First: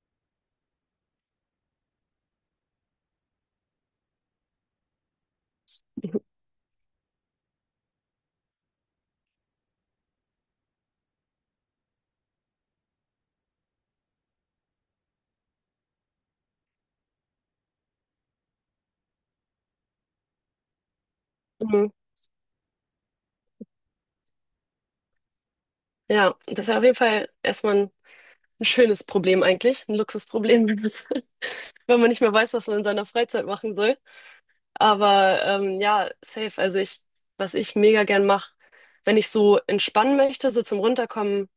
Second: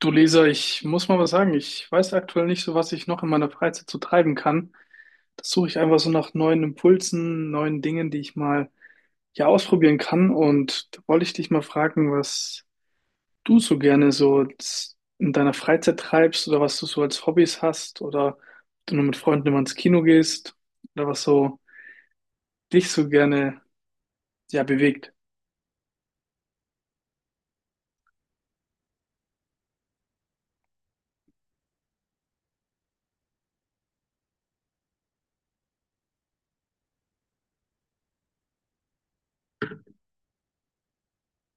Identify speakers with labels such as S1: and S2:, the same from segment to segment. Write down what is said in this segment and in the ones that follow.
S1: Du Leser, ich muss mal was sagen. Ich weiß aktuell nicht so, was ich noch in meiner Freizeit so treiben kann. Das suche ich einfach so nach neuen Impulsen, neuen Dingen, die ich mal ja ausprobieren kann. Und da wollte ich dich mal fragen, was du so gerne in deiner Freizeit treibst oder was du so als Hobbys hast oder ob du nur mit Freunden immer ins Kino gehst oder was so
S2: Mhm.
S1: dich so gerne ja bewegt.
S2: Ja, das ist ja auf jeden Fall erstmal ein schönes Problem eigentlich, ein Luxusproblem, wenn man es wenn man nicht mehr weiß, was man in seiner Freizeit machen soll. Aber ja, safe. Also ich, was ich mega gern mache, wenn ich so entspannen möchte, so zum Runterkommen,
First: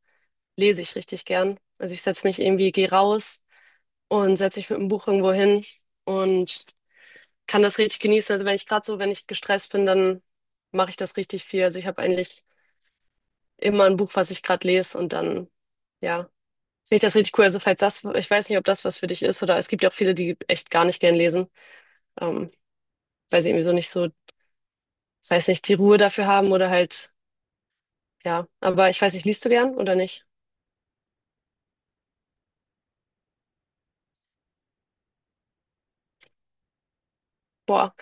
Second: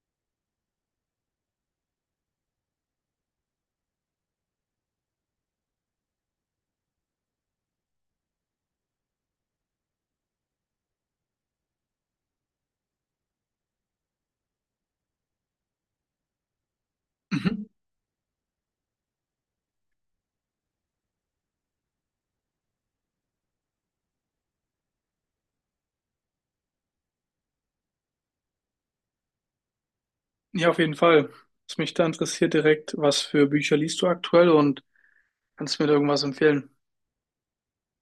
S2: lese ich richtig gern. Also ich setze mich irgendwie, gehe raus und setze mich mit dem Buch irgendwo hin und kann das richtig genießen. Also wenn ich gerade so, wenn ich gestresst bin, dann mache ich das richtig viel. Also ich habe eigentlich immer ein Buch, was ich gerade lese und dann, ja. Finde ich das richtig cool. Also
S1: Mhm.
S2: falls das, ich weiß nicht, ob das was für dich ist, oder es gibt ja auch viele, die echt gar nicht gern lesen. Ähm, Weil sie irgendwie so nicht so, weiß nicht, die Ruhe dafür haben oder halt, ja. Aber ich weiß nicht, liest du gern oder nicht?
S1: Ja, auf jeden Fall. Was mich da interessiert direkt, was für Bücher liest du aktuell und kannst du mir da irgendwas empfehlen?
S2: Boah.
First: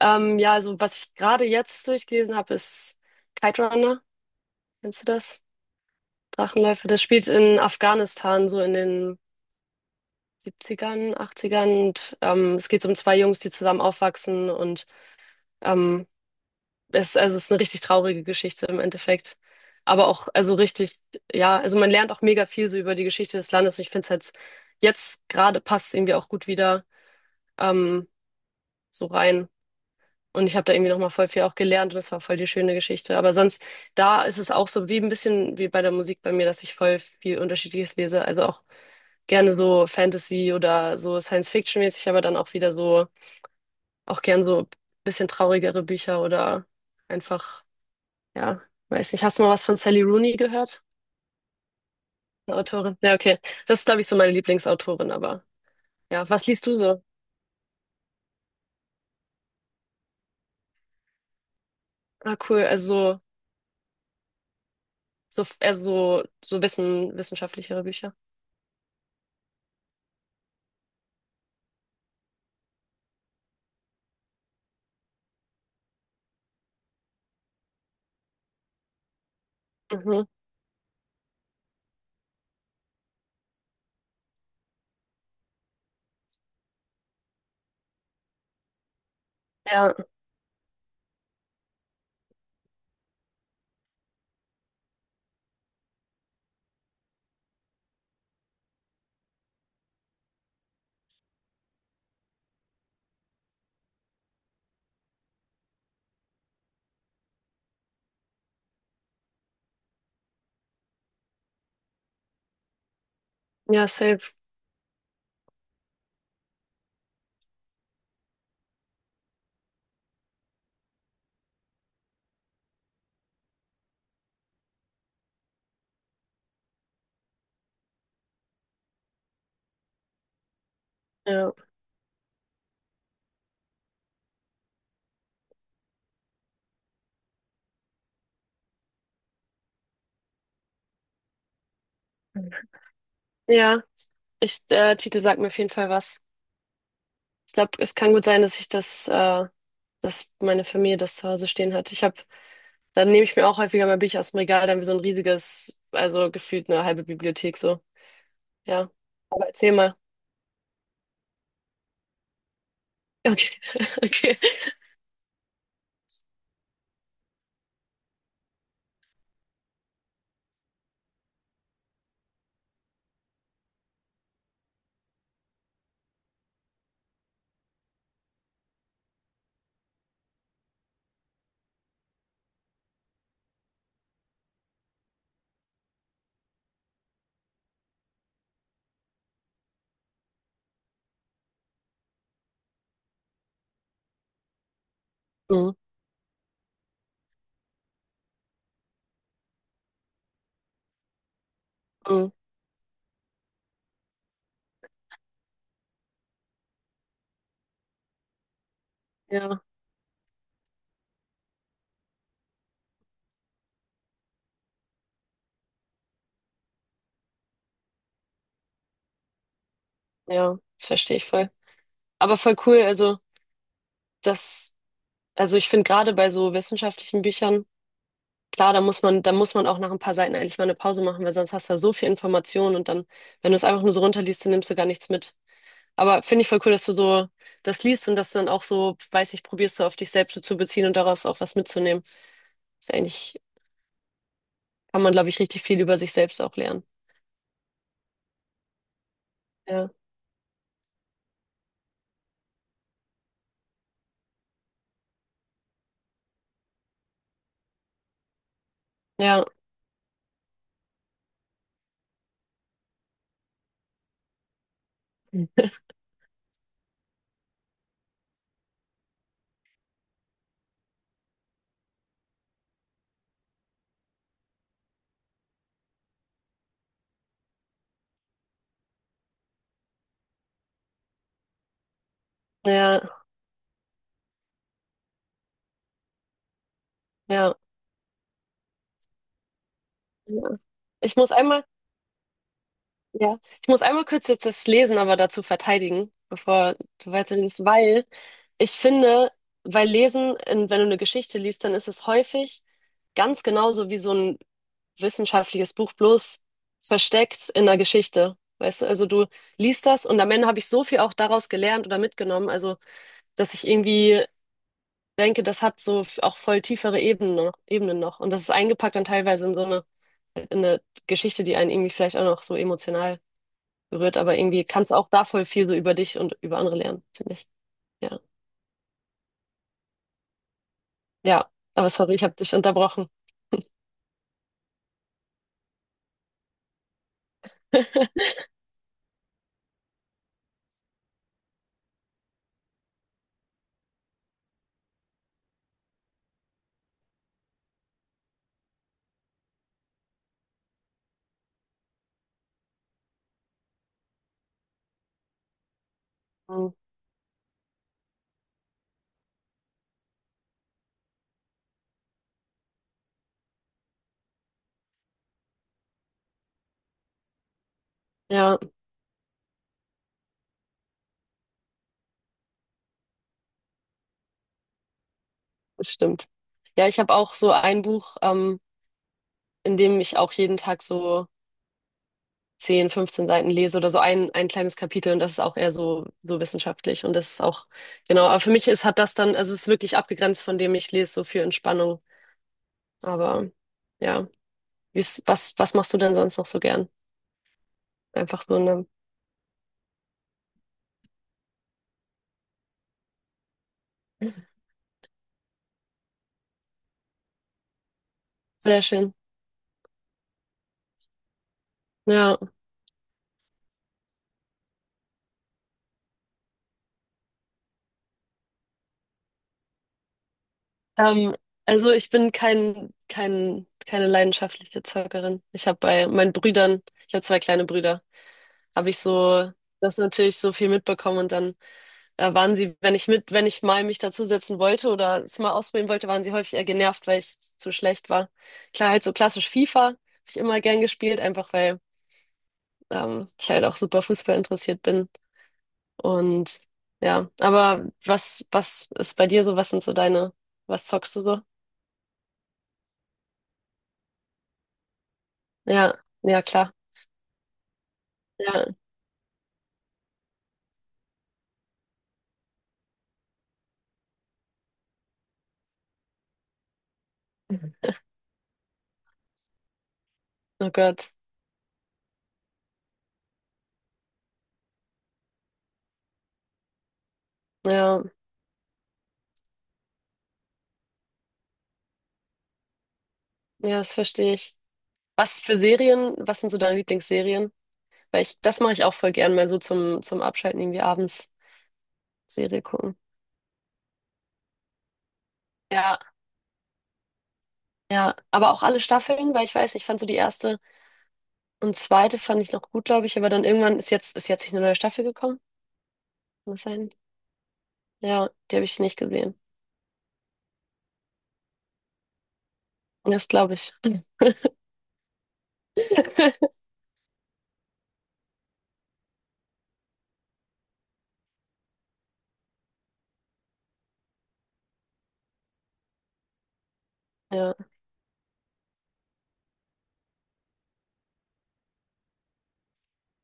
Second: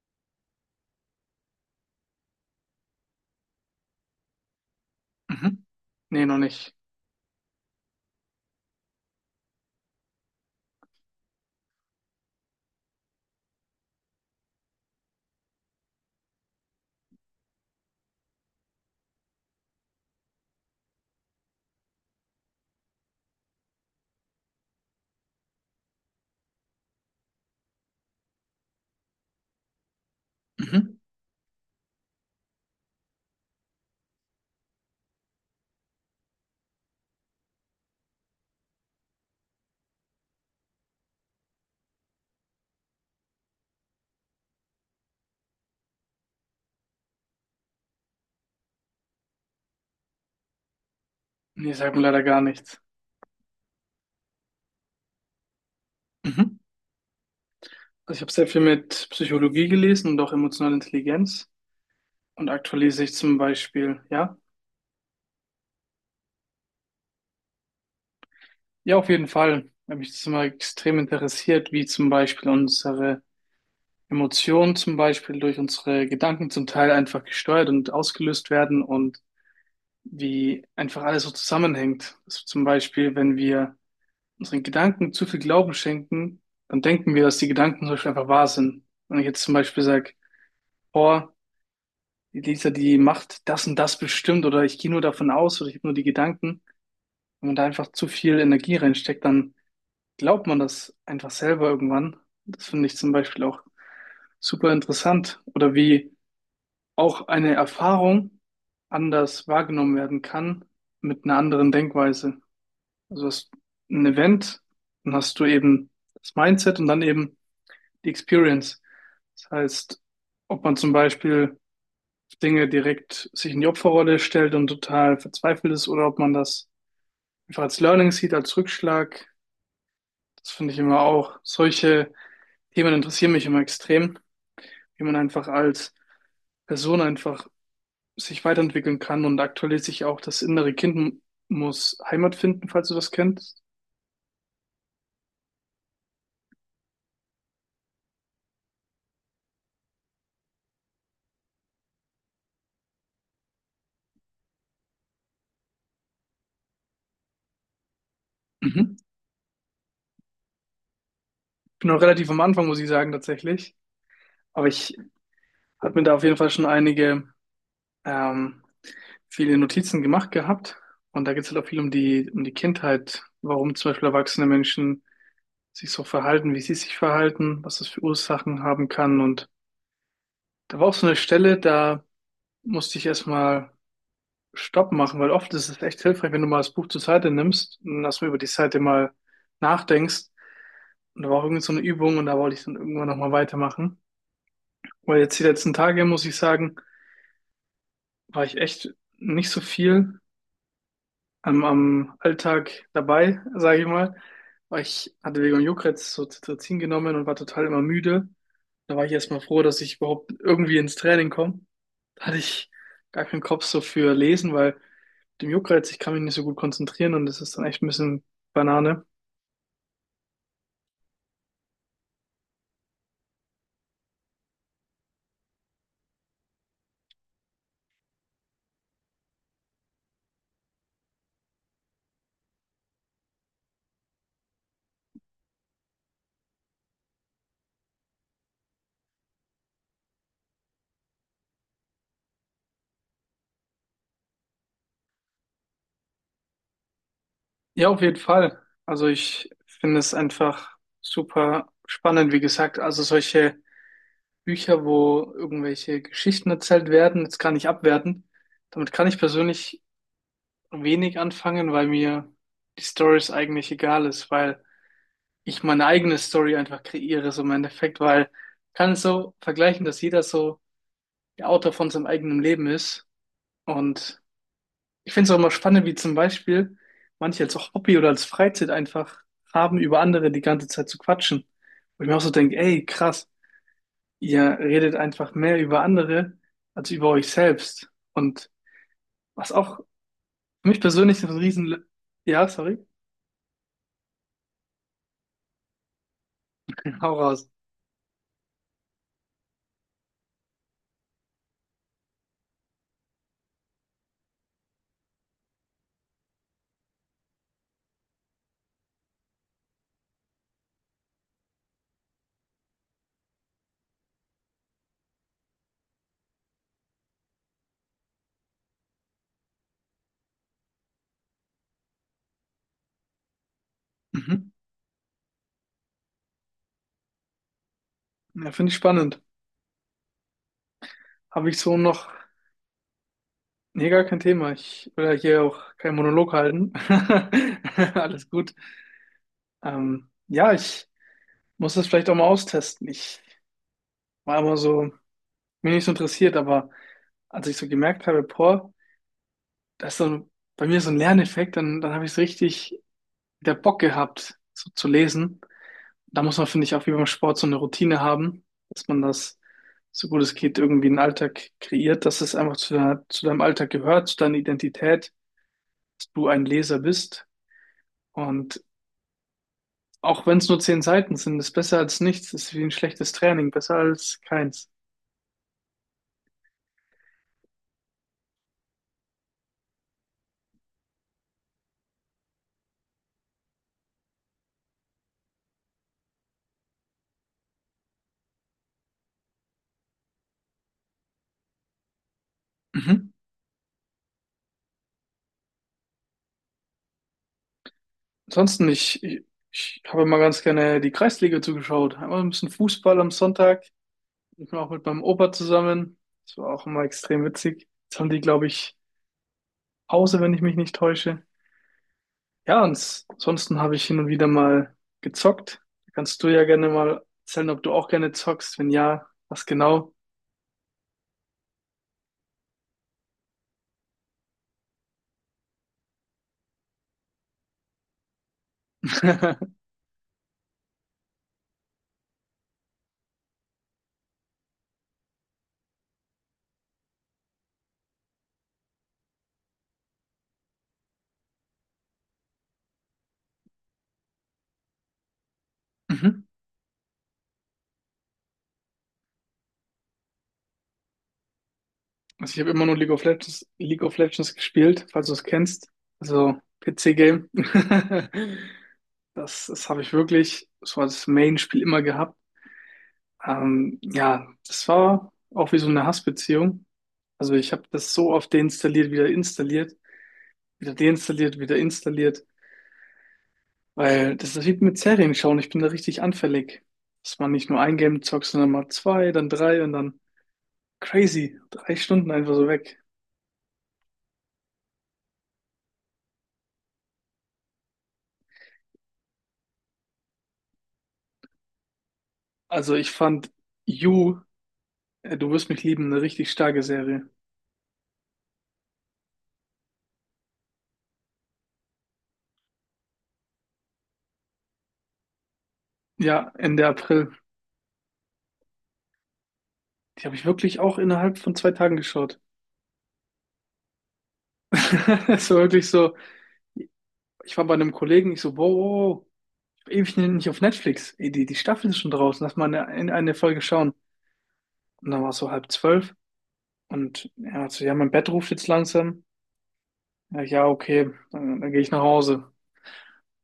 S2: Ja, also was ich gerade jetzt durchgelesen habe, ist Kite Runner. Kennst du das?
S1: Mhm. Nee, noch nicht.
S2: Drachenläufe. Das spielt in Afghanistan, so in den 70ern, 80ern. Und es geht so um zwei Jungs, die zusammen aufwachsen. Und ähm, es, also es ist eine richtig traurige Geschichte im Endeffekt. Aber auch, also richtig, ja, also man lernt auch mega viel so über die Geschichte des Landes. Und ich finde es jetzt, jetzt gerade passt es irgendwie auch gut wieder ähm, so rein. Und ich habe da irgendwie
S1: Mhm.
S2: nochmal voll viel auch gelernt und es war voll die schöne Geschichte. Aber sonst, da ist es auch so wie ein bisschen wie bei der Musik bei mir, dass ich voll viel Unterschiedliches lese. Also auch gerne so Fantasy oder so Science-Fiction-mäßig, aber dann auch wieder so, auch gern so ein bisschen traurigere Bücher oder einfach, ja, weiß nicht. Hast du mal was von Sally Rooney gehört?
S1: Nee, sagt mir leider gar
S2: Eine
S1: nichts.
S2: Autorin? Ja, okay. Das ist, glaube ich, so meine Lieblingsautorin, aber ja, was
S1: Mhm.
S2: liest du so?
S1: Also ich habe sehr viel mit Psychologie gelesen und auch emotionale Intelligenz.
S2: Ah,
S1: Und
S2: cool.
S1: aktuell lese ich
S2: Also
S1: zum Beispiel, ja,
S2: so, so eher so, so wissen, wissenschaftlichere Bücher.
S1: ja, auf jeden Fall, weil mich das immer extrem interessiert, wie zum Beispiel unsere Emotionen zum Beispiel durch unsere Gedanken zum Teil einfach gesteuert und ausgelöst werden und
S2: Mhm.
S1: wie einfach alles so zusammenhängt. Also zum Beispiel, wenn wir unseren Gedanken zu viel Glauben schenken, dann denken wir, dass die Gedanken zum Beispiel einfach wahr sind. Wenn ich jetzt zum Beispiel
S2: Ja,
S1: sage, oh Lisa, die macht das und das bestimmt, oder ich gehe nur davon aus oder ich habe nur die Gedanken, wenn man da einfach zu viel Energie reinsteckt, dann glaubt man das einfach selber irgendwann. Das finde ich zum Beispiel auch super interessant. Oder wie auch eine Erfahrung anders wahrgenommen werden kann mit einer anderen Denkweise. Also du hast
S2: ja,
S1: ein
S2: safe.
S1: Event, dann hast du eben das Mindset und dann eben die Experience. Das heißt, ob man zum Beispiel Dinge direkt sich in die Opferrolle stellt und total verzweifelt ist, oder ob man das einfach als Learning sieht, als Rückschlag. Das finde ich immer auch.
S2: Ja,
S1: Solche Themen interessieren mich immer extrem, wie man einfach als Person einfach sich weiterentwickeln kann und aktuell sich auch das innere Kind muss Heimat finden, falls du das kennst.
S2: ja. Ich, der Titel sagt mir auf jeden Fall was. Ich glaube, es kann gut sein, dass ich das, dass meine Familie das zu Hause stehen hat. Ich habe, dann nehme ich mir auch häufiger mal Bücher aus dem Regal, dann wie so ein riesiges, also gefühlt eine halbe Bibliothek so. Ja.
S1: Mhm.
S2: Aber erzähl mal.
S1: Ich bin noch relativ am Anfang, muss ich sagen,
S2: Okay,
S1: tatsächlich.
S2: okay.
S1: Aber ich habe mir da auf jeden Fall schon einige ähm, viele Notizen gemacht gehabt und da geht es halt auch viel um die Kindheit, warum zum Beispiel erwachsene Menschen sich so verhalten, wie sie sich verhalten, was das für Ursachen haben kann. Und da war auch so eine Stelle, da musste ich erstmal Stopp machen, weil oft ist es echt hilfreich, wenn du mal das Buch zur Seite nimmst und erstmal über die Seite mal nachdenkst. Und da war auch irgendwie so eine Übung und da wollte ich dann irgendwann nochmal weitermachen. Weil jetzt die letzten
S2: Mhm.
S1: Tage, muss ich sagen, war ich echt nicht so viel am
S2: Mhm.
S1: Alltag dabei, sage ich mal. Weil ich hatte wegen dem Juckreiz so Cetirizin genommen und war total immer müde. Da war ich erstmal
S2: Ja,
S1: froh, dass ich überhaupt irgendwie ins Training komme. Da hatte ich gar keinen Kopf so für Lesen, weil mit dem Juckreiz, ich kann mich nicht so gut konzentrieren und das ist dann echt ein bisschen Banane.
S2: ja, das verstehe ich voll. Aber voll cool, also das, also ich finde gerade bei so wissenschaftlichen Büchern. Klar, da muss man auch nach ein paar Seiten eigentlich mal eine Pause machen, weil sonst hast du ja so viel Information und dann, wenn du es einfach nur so runterliest, dann nimmst du gar nichts mit. Aber finde ich voll cool, dass du so das liest und das dann auch so, weiß ich, probierst du auf dich selbst so zu beziehen und daraus auch was mitzunehmen. Ist eigentlich, kann man, glaube ich, richtig viel über sich selbst auch lernen.
S1: Ja, auf jeden Fall. Also ich
S2: Ja,
S1: finde es einfach super spannend, wie gesagt. Also solche Bücher, wo irgendwelche Geschichten erzählt werden, jetzt gar nicht abwerten. Damit kann ich
S2: ja,
S1: persönlich wenig anfangen, weil mir die Stories eigentlich egal ist, weil ich meine eigene Story einfach kreiere, so im Endeffekt, weil ich kann es so vergleichen, dass jeder so der Autor von seinem eigenen Leben ist. Und ich finde es auch immer spannend, wie zum Beispiel manche als auch Hobby oder als Freizeit einfach haben, über andere die ganze Zeit zu quatschen. Wo ich mir auch so denke, ey,
S2: ja,
S1: krass, ihr redet einfach mehr über andere als über euch
S2: ja.
S1: selbst. Und was auch
S2: Ja.
S1: für mich
S2: Ich
S1: persönlich so
S2: muss
S1: ein
S2: einmal.
S1: Riesen... Ja, sorry,
S2: Ja, ich muss einmal kurz jetzt das Lesen aber dazu verteidigen, bevor du
S1: hau raus.
S2: weiterliest, weil ich finde, weil Lesen, wenn du eine Geschichte liest, dann ist es häufig ganz genauso wie so ein wissenschaftliches Buch, bloß versteckt in einer Geschichte. Weißt du, also du liest das und am Ende habe ich so viel auch daraus gelernt oder mitgenommen, also dass ich irgendwie denke, das hat so auch voll tiefere Ebenen noch, Ebenen noch. Und das ist eingepackt dann teilweise in so eine, in eine Geschichte, die einen irgendwie vielleicht auch noch so emotional berührt, aber
S1: Mhm.
S2: irgendwie kannst du auch da voll viel so über dich und über andere lernen, finde ich. Ja.
S1: Ja, finde ich spannend.
S2: Ja,
S1: Habe ich so
S2: aber
S1: noch,
S2: sorry, ich habe dich unterbrochen.
S1: nee, gar kein Thema. Ich will ja hier auch keinen Monolog halten. Alles gut. Ja, ich muss das vielleicht auch mal austesten. Ich war immer so, mir nicht so interessiert, aber als ich so gemerkt habe, boah, das ist so ein, bei mir so ein Lerneffekt, dann habe ich es richtig wieder Bock gehabt, so zu lesen. Da muss man, finde ich,
S2: Mhm.
S1: auch wie beim Sport so eine Routine haben, dass man das, so gut es geht, irgendwie einen Alltag kreiert, dass es einfach zu deinem Alltag gehört, zu deiner Identität, dass du ein Leser bist.
S2: Ja,
S1: Und auch wenn es nur 10 Seiten sind, ist besser als nichts, ist wie ein schlechtes Training, besser als keins.
S2: das stimmt. Ja, ich habe auch so ein Buch, in dem ich auch jeden Tag so 10, 15 Seiten lese oder so ein kleines Kapitel und das ist auch eher so, so wissenschaftlich und das ist auch, genau, aber für mich ist, hat das dann, also es ist wirklich abgegrenzt von dem ich lese, so für Entspannung.
S1: Mhm.
S2: Aber ja, wie's, was, was machst du denn sonst noch so gern? Einfach so
S1: Ansonsten,
S2: eine,
S1: ich habe immer ganz gerne die Kreisliga zugeschaut. Einmal ein bisschen Fußball am Sonntag. Ich war auch mit meinem Opa zusammen. Das war auch immer extrem witzig. Jetzt haben die, glaube ich,
S2: sehr schön.
S1: Pause, wenn ich mich nicht täusche.
S2: Ja.
S1: Ja, und ansonsten habe ich hin und wieder mal gezockt. Kannst du ja gerne mal erzählen, ob du auch gerne zockst. Wenn ja, was genau?
S2: Ähm, also ich bin kein, kein, keine leidenschaftliche Zockerin. Ich habe bei meinen Brüdern, ich habe zwei kleine Brüder, habe ich so das natürlich so viel mitbekommen und dann waren sie, wenn ich mit, wenn ich mal mich dazusetzen wollte oder es mal ausprobieren wollte, waren sie häufig eher genervt, weil ich zu schlecht war. Klar, halt so klassisch FIFA habe ich immer gern gespielt, einfach weil ich halt auch super Fußball interessiert bin.
S1: Mhm.
S2: Und ja, aber was, was ist bei dir so? Was sind so deine, was zockst du so?
S1: Also ich habe immer nur League of Legends gespielt, falls du es kennst.
S2: Ja,
S1: Also
S2: ja, klar.
S1: PC-Game.
S2: Ja.
S1: Das habe ich wirklich so als Main-Spiel immer gehabt. Ja, das war auch wie so eine Hassbeziehung. Also ich habe das so oft deinstalliert, wieder installiert,
S2: Oh
S1: wieder
S2: Gott.
S1: deinstalliert, wieder installiert, weil das ist wie mit Serien schauen. Ich bin da richtig anfällig, dass man nicht nur ein Game
S2: Ja,
S1: zockt, sondern mal zwei, dann drei und dann crazy, 3 Stunden einfach so weg.
S2: ja, das verstehe ich. Was für Serien, was sind so deine Lieblingsserien? Weil ich, das mache ich auch voll gern mal so zum, zum Abschalten irgendwie abends Serie
S1: Also ich
S2: gucken.
S1: fand You Du wirst mich lieben,
S2: Ja,
S1: eine richtig starke Serie.
S2: ja. Aber auch alle Staffeln, weil ich weiß, ich fand so die erste und zweite fand ich noch gut, glaube ich, aber dann irgendwann ist jetzt nicht eine neue Staffel gekommen.
S1: Ja,
S2: Kann das
S1: Ende
S2: sein?
S1: April.
S2: Ja, die habe ich nicht gesehen.
S1: Die habe ich wirklich auch innerhalb von 2 Tagen geschaut.
S2: Das glaube ich.
S1: Es war wirklich so, ich war bei einem Kollegen, ich so, wow, wow, wow, ich war ewig nicht auf Netflix. Ey, die die Staffel ist schon draußen, lass mal eine Folge schauen. Und dann war es so halb zwölf und er hat
S2: Ja,
S1: so, ja, mein Bett ruft jetzt langsam. Ja, ja, okay, dann gehe ich nach Hause.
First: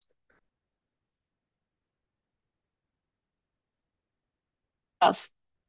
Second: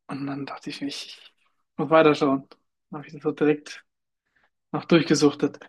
S1: Und dann dachte ich, ich muss weiterschauen. Dann habe ich das so direkt noch
S2: krass.
S1: durchgesuchtet.